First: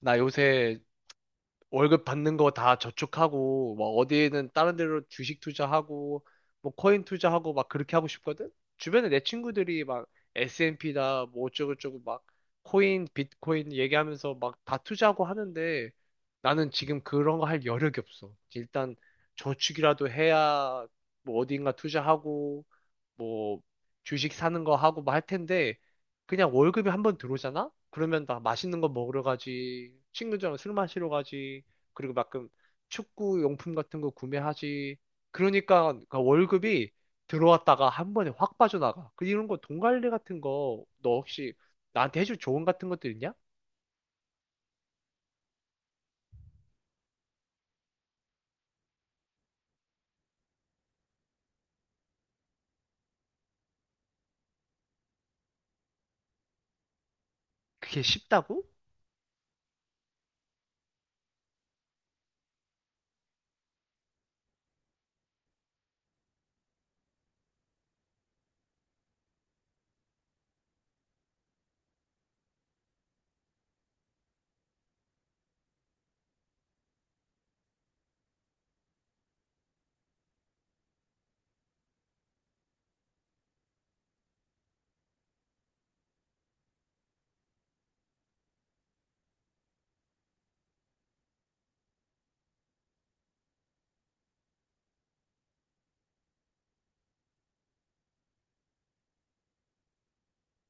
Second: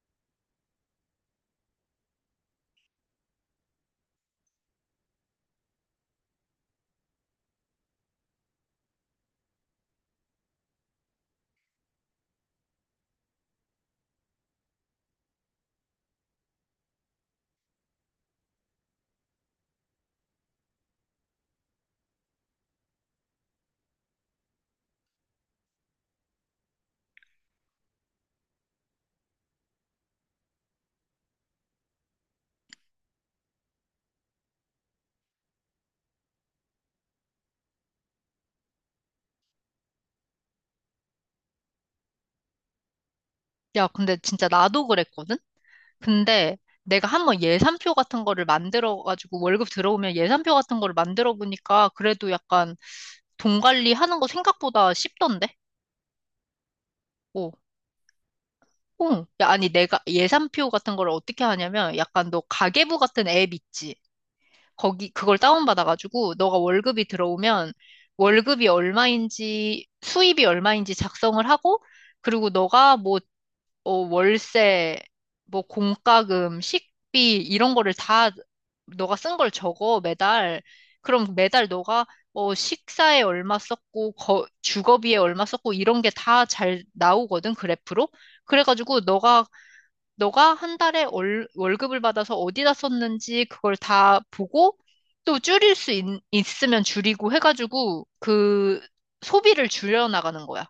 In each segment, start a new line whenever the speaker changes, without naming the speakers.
나 요새 월급 받는 거 다 저축하고, 뭐 어디에는 다른 데로 주식 투자하고, 뭐 코인 투자하고 막 그렇게 하고 싶거든? 주변에 내 친구들이 막 S&P다, 뭐 어쩌고저쩌고 막 코인, 비트코인 얘기하면서 막 다 투자하고 하는데 나는 지금 그런 거 할 여력이 없어. 일단 저축이라도 해야 뭐 어딘가 투자하고, 뭐 주식 사는 거 하고 뭐 할 텐데 그냥 월급이 한번 들어오잖아? 그러면 나 맛있는 거 먹으러 가지, 친구들이랑 술 마시러 가지, 그리고 가끔 축구 용품 같은 거 구매하지. 그러니까 그 월급이 들어왔다가 한 번에 확 빠져나가. 그 이런 거 돈 관리 같은 거 너 혹시 나한테 해줄 조언 같은 것도 있냐?
야, 근데 진짜 나도 그랬거든? 근데 내가 한번 예산표 같은 거를 만들어가지고 월급 들어오면 예산표 같은 거를 만들어 보니까 그래도 약간 돈 관리하는 거 생각보다 쉽던데? 어,
그게 쉽다고?
어. 야, 아니 내가 예산표 같은 거를 어떻게 하냐면 약간 너 가계부 같은 앱 있지? 거기 그걸 다운받아가지고 너가 월급이 들어오면 월급이 얼마인지 수입이 얼마인지 작성을 하고 그리고 너가 뭐 월세, 뭐 공과금, 식비 이런 거를 다 너가 쓴 걸 적어 매달. 그럼 매달 너가 식사에 얼마 썼고 주거비에 얼마 썼고 이런 게 다 잘 나오거든 그래프로. 그래가지고 너가 한 달에 월급을 받아서 어디다 썼는지 그걸 다 보고 또 줄일 수 있으면 줄이고 해가지고 그 소비를 줄여 나가는 거야.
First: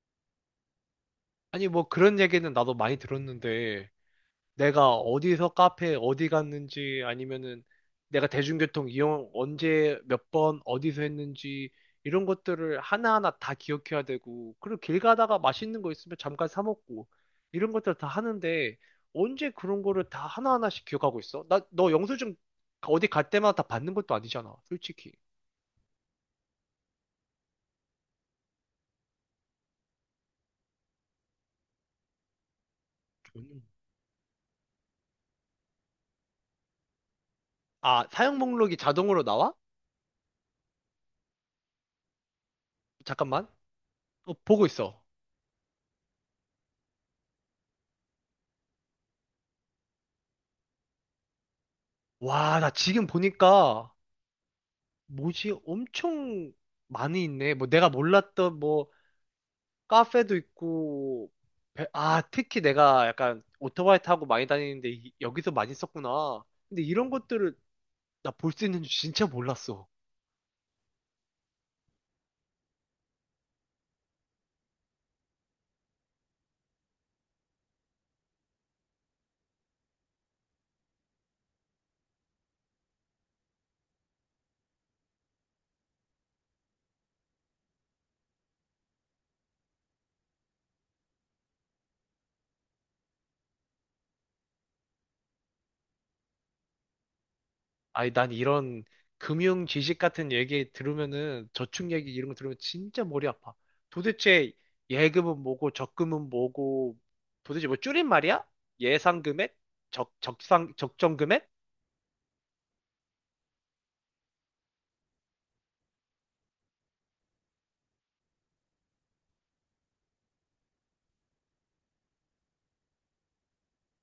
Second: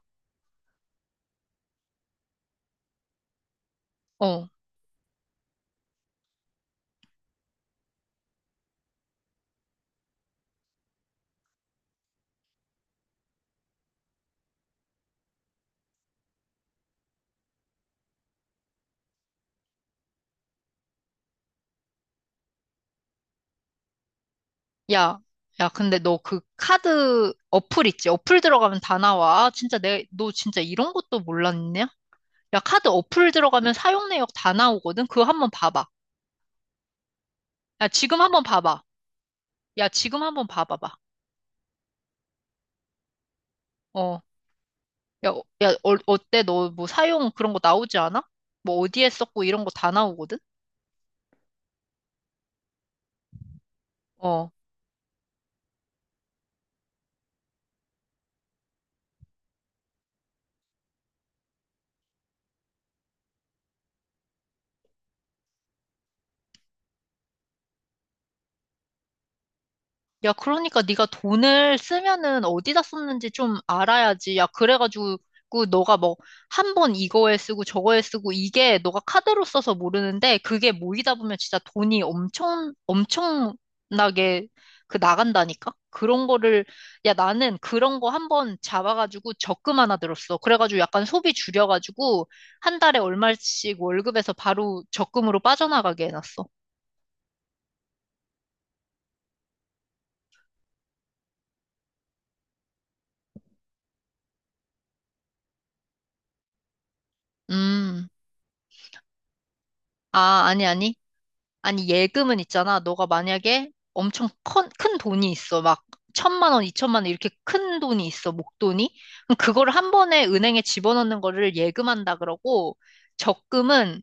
아니 뭐 그런 얘기는 나도 많이 들었는데
어.
내가 어디서 카페 어디 갔는지 아니면은 내가 대중교통 이용 언제 몇 번 어디서 했는지 이런 것들을 하나하나 다 기억해야 되고, 그리고 길 가다가 맛있는 거 있으면 잠깐 사 먹고 이런 것들 다 하는데 언제 그런 거를 다 하나하나씩 기억하고 있어? 나 너 영수증 어디 갈 때마다 다 받는 것도 아니잖아, 솔직히.
야, 야, 근데 너 그 카드 어플 있지? 어플 들어가면 다 나와. 아, 진짜 너 진짜 이런 것도 몰랐냐? 야, 카드 어플
전혀.
들어가면 사용 내역 다 나오거든? 그거 한번 봐봐. 야,
아,
지금
사용
한번
목록이
봐봐.
자동으로 나와?
야, 지금 한번 봐봐봐.
잠깐만.
어,
어, 보고 있어.
야, 어때? 너 뭐 사용 그런 거 나오지 않아? 뭐 어디에 썼고 이런 거 다 나오거든?
와, 나 지금 보니까
어.
뭐지? 엄청 많이 있네. 뭐 내가 몰랐던 뭐 카페도 있고, 아, 특히 내가 약간 오토바이 타고 많이 다니는데 여기서 많이 썼구나. 근데 이런 것들을 나 볼 수 있는 줄 진짜 몰랐어.
야, 그러니까 네가 돈을 쓰면은 어디다 썼는지 좀 알아야지. 야, 그래가지고 너가 뭐 한 번 이거에 쓰고 저거에 쓰고 이게 너가 카드로 써서 모르는데 그게 모이다 보면 진짜 돈이 엄청 엄청나게 그 나간다니까? 그런 거를 야, 나는 그런 거 한번 잡아가지고 적금 하나 들었어. 그래가지고 약간 소비 줄여가지고 한 달에 얼마씩 월급에서 바로 적금으로 빠져나가게 해놨어.
아니, 난 이런 금융 지식 같은 얘기 들으면은 저축 얘기 이런 거 들으면 진짜 머리 아파. 도대체 예금은 뭐고 적금은 뭐고 도대체 뭐
음.
줄임말이야? 예상 금액?
아, 아니, 아니.
적정 금액?
아니, 예금은 있잖아. 너가 만약에 엄청 큰 돈이 있어. 막, 1,000만 원, 2,000만 원, 이렇게 큰 돈이 있어. 목돈이. 그럼 그거를 한 번에 은행에 집어넣는 거를 예금한다 그러고, 적금은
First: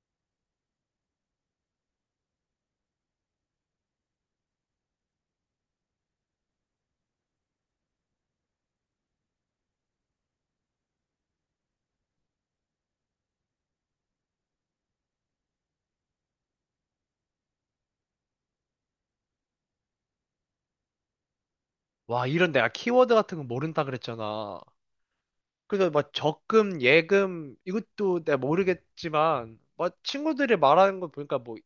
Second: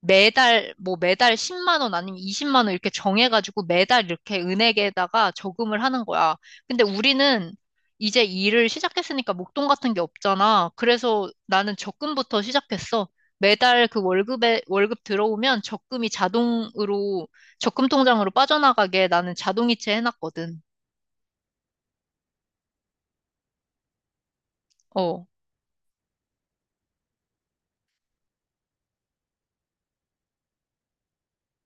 매달 10만 원 아니면 20만 원 이렇게 정해가지고 매달 이렇게 은행에다가 저금을 하는 거야. 근데 우리는 이제 일을 시작했으니까 목돈 같은 게 없잖아. 그래서 나는 적금부터 시작했어. 매달 그 월급 들어오면 적금이 자동으로 적금 통장으로 빠져나가게 나는 자동이체 해놨거든.
와, 이런 내가 키워드 같은 거 모른다 그랬잖아.
어.
그래서 막 적금, 예금, 이것도 내가 모르겠지만, 막 친구들이 말하는 거 보니까 뭐,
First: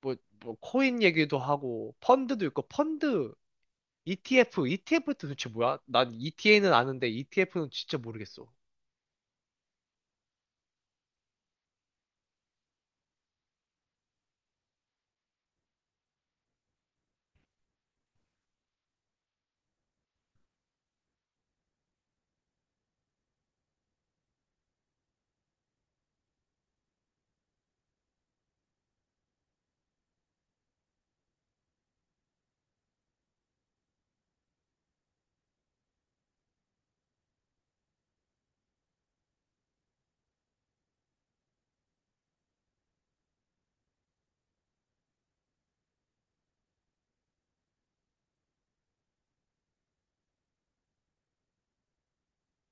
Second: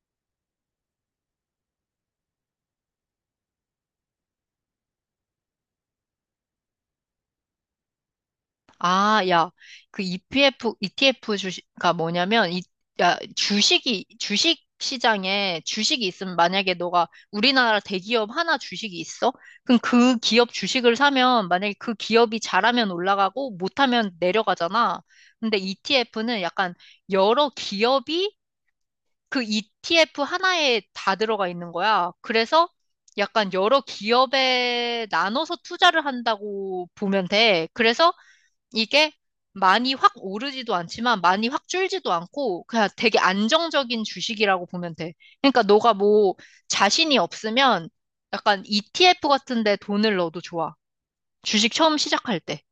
뭐, 코인 얘기도 하고, 펀드도 있고, 펀드, ETF, ETF도 도대체 뭐야? 난 ETA는 아는데 ETF는 진짜 모르겠어.
아, 야, 그 ETF 주식가 뭐냐면, 야, 주식 시장에 주식이 있으면 만약에 너가 우리나라 대기업 하나 주식이 있어? 그럼 그 기업 주식을 사면 만약에 그 기업이 잘하면 올라가고 못하면 내려가잖아. 근데 ETF는 약간 여러 기업이 그 ETF 하나에 다 들어가 있는 거야. 그래서 약간 여러 기업에 나눠서 투자를 한다고 보면 돼. 그래서 이게 많이 확 오르지도 않지만 많이 확 줄지도 않고 그냥 되게 안정적인 주식이라고 보면 돼. 그러니까 너가 뭐 자신이 없으면 약간 ETF 같은 데 돈을 넣어도 좋아. 주식 처음 시작할 때.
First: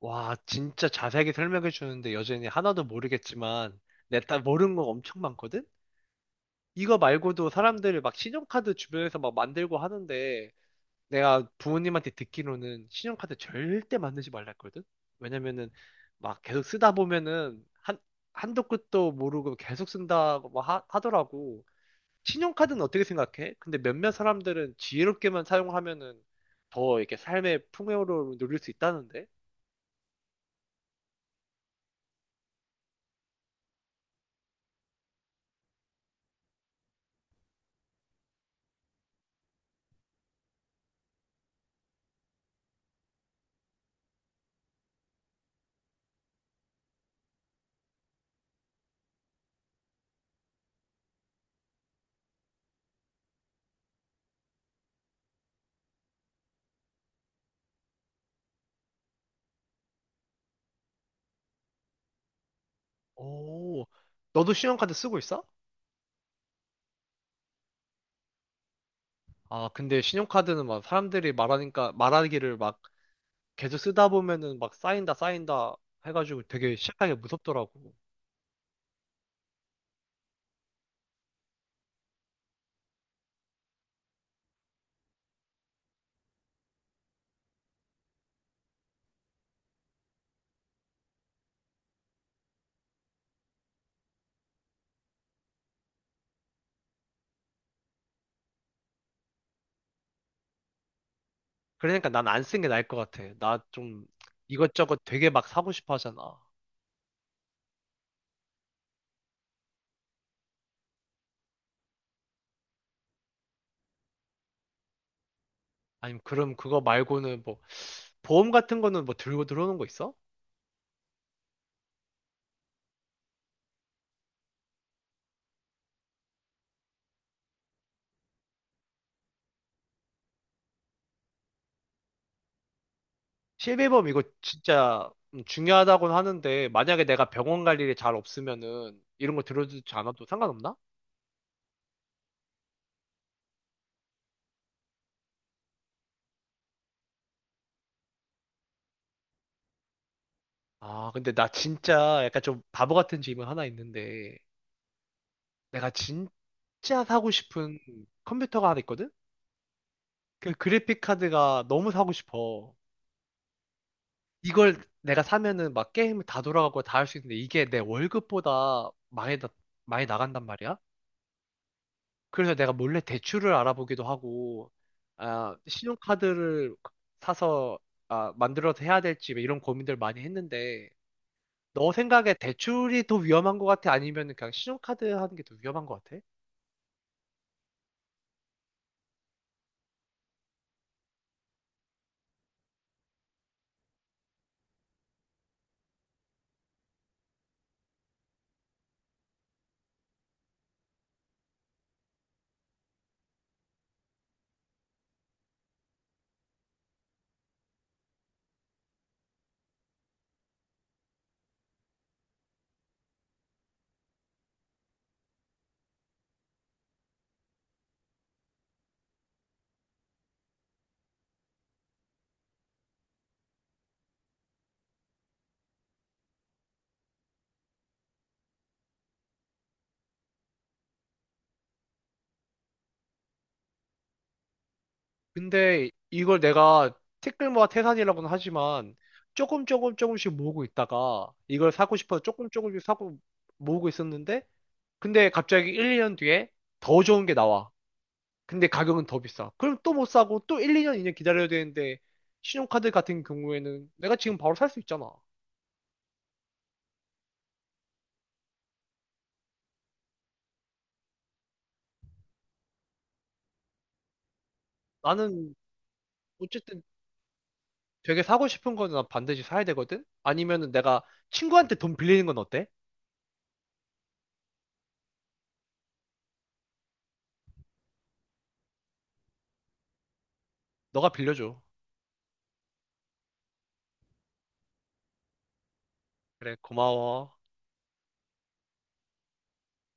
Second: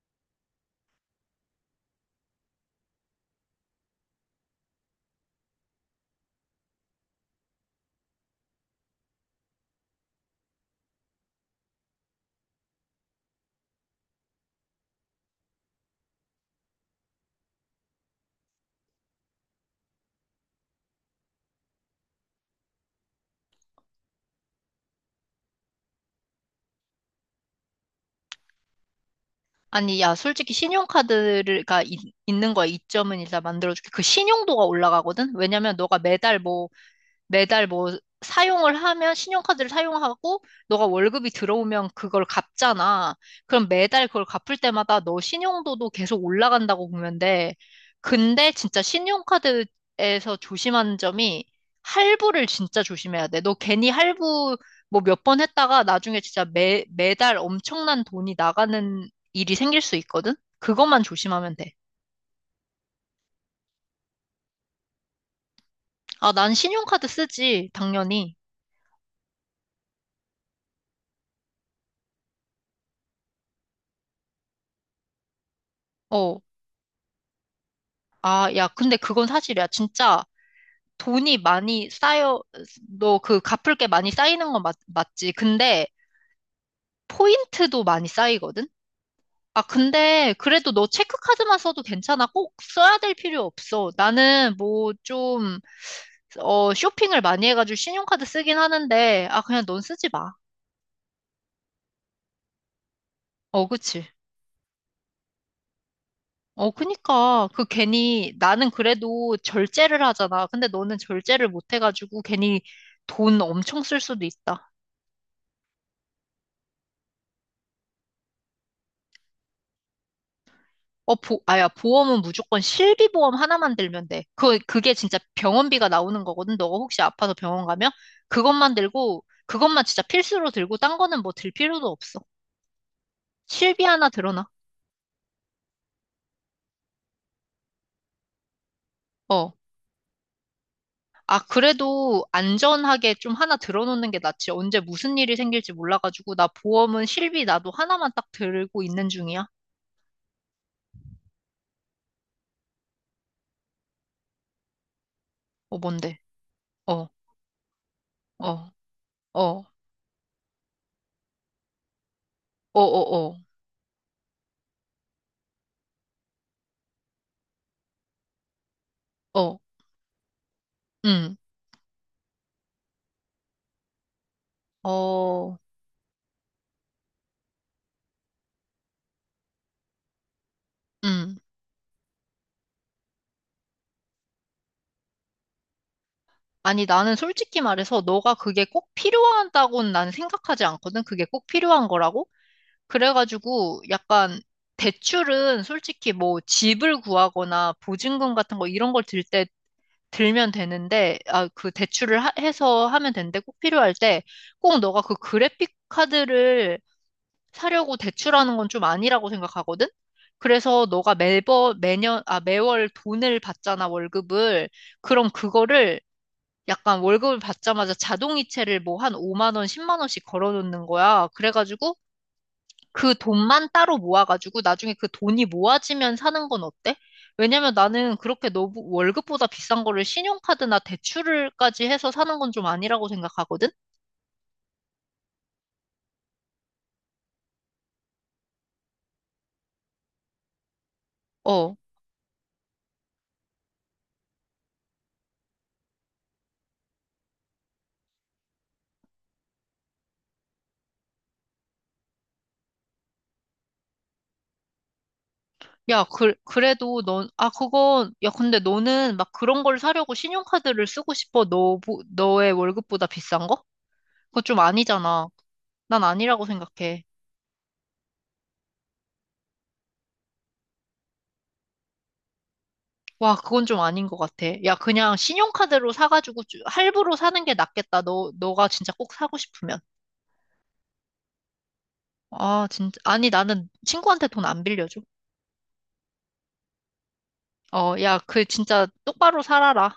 와, 진짜 자세하게 설명해 주는데 여전히 하나도 모르겠지만, 내가 모르는 거 엄청 많거든? 이거 말고도 사람들이 막 신용카드 주변에서 막 만들고 하는데, 내가 부모님한테 듣기로는 신용카드 절대 만들지 말라 했거든? 왜냐면은 막 계속 쓰다 보면은 한도 끝도 모르고 계속 쓴다고 막 하더라고. 신용카드는 어떻게 생각해? 근데 몇몇 사람들은 지혜롭게만 사용하면은 더 이렇게 삶의 풍요로움을 누릴 수 있다는데?
아니, 야, 솔직히 신용카드가 있는 거야. 이점은 일단 만들어줄게. 그 신용도가 올라가거든? 왜냐면 너가 매달 사용을 하면 신용카드를 사용하고 너가 월급이 들어오면 그걸 갚잖아. 그럼 매달 그걸 갚을 때마다 너 신용도도 계속 올라간다고 보면 돼. 근데 진짜 신용카드에서 조심하는 점이 할부를 진짜 조심해야 돼. 너 괜히 할부 뭐 몇 번 했다가 나중에 진짜 매달 엄청난 돈이 나가는 일이 생길 수 있거든? 그것만 조심하면 돼.
오, 너도 신용카드 쓰고 있어?
아, 난 신용카드 쓰지, 당연히.
아, 근데 신용카드는 막 사람들이 말하니까, 말하기를 막 계속 쓰다 보면은 막 쌓인다, 쌓인다
어.
해가지고 되게 시작하기가 무섭더라고.
아, 야, 근데 그건 사실이야. 진짜 돈이 많이 쌓여, 너 그 갚을 게 많이 쌓이는 건 맞지. 근데 포인트도 많이 쌓이거든? 아, 근데 그래도 너 체크카드만 써도 괜찮아. 꼭 써야 될 필요 없어. 나는 뭐 좀, 쇼핑을 많이 해가지고 신용카드 쓰긴 하는데, 아, 그냥 넌 쓰지 마.
그러니까 난 안 쓴 게 나을 것 같아. 나
어,
좀
그치.
이것저것 되게 막 사고 싶어 하잖아.
어, 그니까. 그 괜히, 나는 그래도 절제를 하잖아. 근데 너는 절제를 못 해가지고 괜히 돈 엄청 쓸 수도 있다.
아니면 그럼 그거 말고는 뭐 보험 같은 거는 뭐 들고 들어오는 거 있어?
보험은 무조건 실비보험 하나만 들면 돼. 그게 진짜 병원비가 나오는 거거든. 너가 혹시 아파서 병원 가면? 그것만 들고, 그것만 진짜 필수로 들고, 딴 거는 뭐 들 필요도 없어. 실비 하나
실비보험 이거
들어놔.
진짜 중요하다고는 하는데 만약에 내가 병원 갈 일이 잘 없으면은 이런 거
어.
들어주지 않아도 상관없나?
아, 그래도 안전하게 좀 하나 들어놓는 게 낫지. 언제 무슨 일이 생길지 몰라가지고, 나 보험은 실비 나도 하나만 딱 들고 있는 중이야.
아, 근데 나 진짜 약간 좀 바보 같은 질문 하나 있는데
어,
내가
뭔데?
진짜
어,
사고 싶은
어,
컴퓨터가 하나 있거든?
어,
그 그래픽 카드가 너무 사고 싶어.
어, 어, 어,
이걸 내가 사면은 막 게임을 다 돌아가고 다 할 수 있는데 이게 내 월급보다
어,
많이 나간단 말이야.
음,
그래서 내가 몰래 대출을 알아보기도 하고, 아,
어,
신용카드를 사서 아, 만들어서 해야 될지 뭐 이런 고민들 많이 했는데,
음.
너 생각에 대출이 더 위험한 것 같아? 아니면 그냥 신용카드 하는 게 더 위험한 것 같아?
아니, 나는 솔직히 말해서 너가 그게 꼭 필요하다고는 난 생각하지 않거든. 그게 꼭 필요한 거라고? 그래가지고 약간 대출은 솔직히 뭐 집을 구하거나 보증금 같은 거 이런 걸 들 때 들면 되는데, 아, 그 대출을 해서 하면 되는데 꼭 필요할 때 꼭 너가 그 그래픽 카드를 사려고 대출하는 건 좀 아니라고 생각하거든? 그래서 너가 매월 돈을 받잖아, 월급을. 그럼 그거를 약간 월급을 받자마자 자동이체를 뭐 한 5만 원, 10만 원씩 걸어놓는 거야. 그래가지고 그 돈만 따로 모아가지고 나중에 그 돈이 모아지면 사는 건 어때? 왜냐면 나는 그렇게 너무 월급보다 비싼 거를 신용카드나 대출을까지 해서 사는 건 좀 아니라고 생각하거든?
근데 이걸 내가 티끌모아 태산이라고는 하지만 조금 조금씩 모으고 있다가 이걸
어.
사고 싶어서 조금씩 사고 모으고 있었는데 근데 갑자기 1, 2년 뒤에 더 좋은 게 나와. 근데 가격은 더 비싸. 그럼 또 못 사고 또 2년 기다려야 되는데 신용카드 같은 경우에는 내가 지금 바로 살 수 있잖아.
야, 그래도 야, 근데 너는 막 그런 걸 사려고 신용카드를 쓰고 싶어? 너의 월급보다 비싼 거? 그거 좀 아니잖아.
나는
난 아니라고
어쨌든
생각해.
되게 사고 싶은 거는 난 반드시 사야 되거든? 아니면은 내가 친구한테 돈 빌리는 건 어때?
와, 그건 좀 아닌 것 같아. 야, 그냥 신용카드로 사가지고 할부로 사는 게 낫겠다. 너가 진짜 꼭 사고 싶으면.
너가 빌려줘.
아, 진짜. 아니, 나는 친구한테 돈 안 빌려줘.
그래, 고마워.
어, 야, 그 진짜 똑바로 살아라.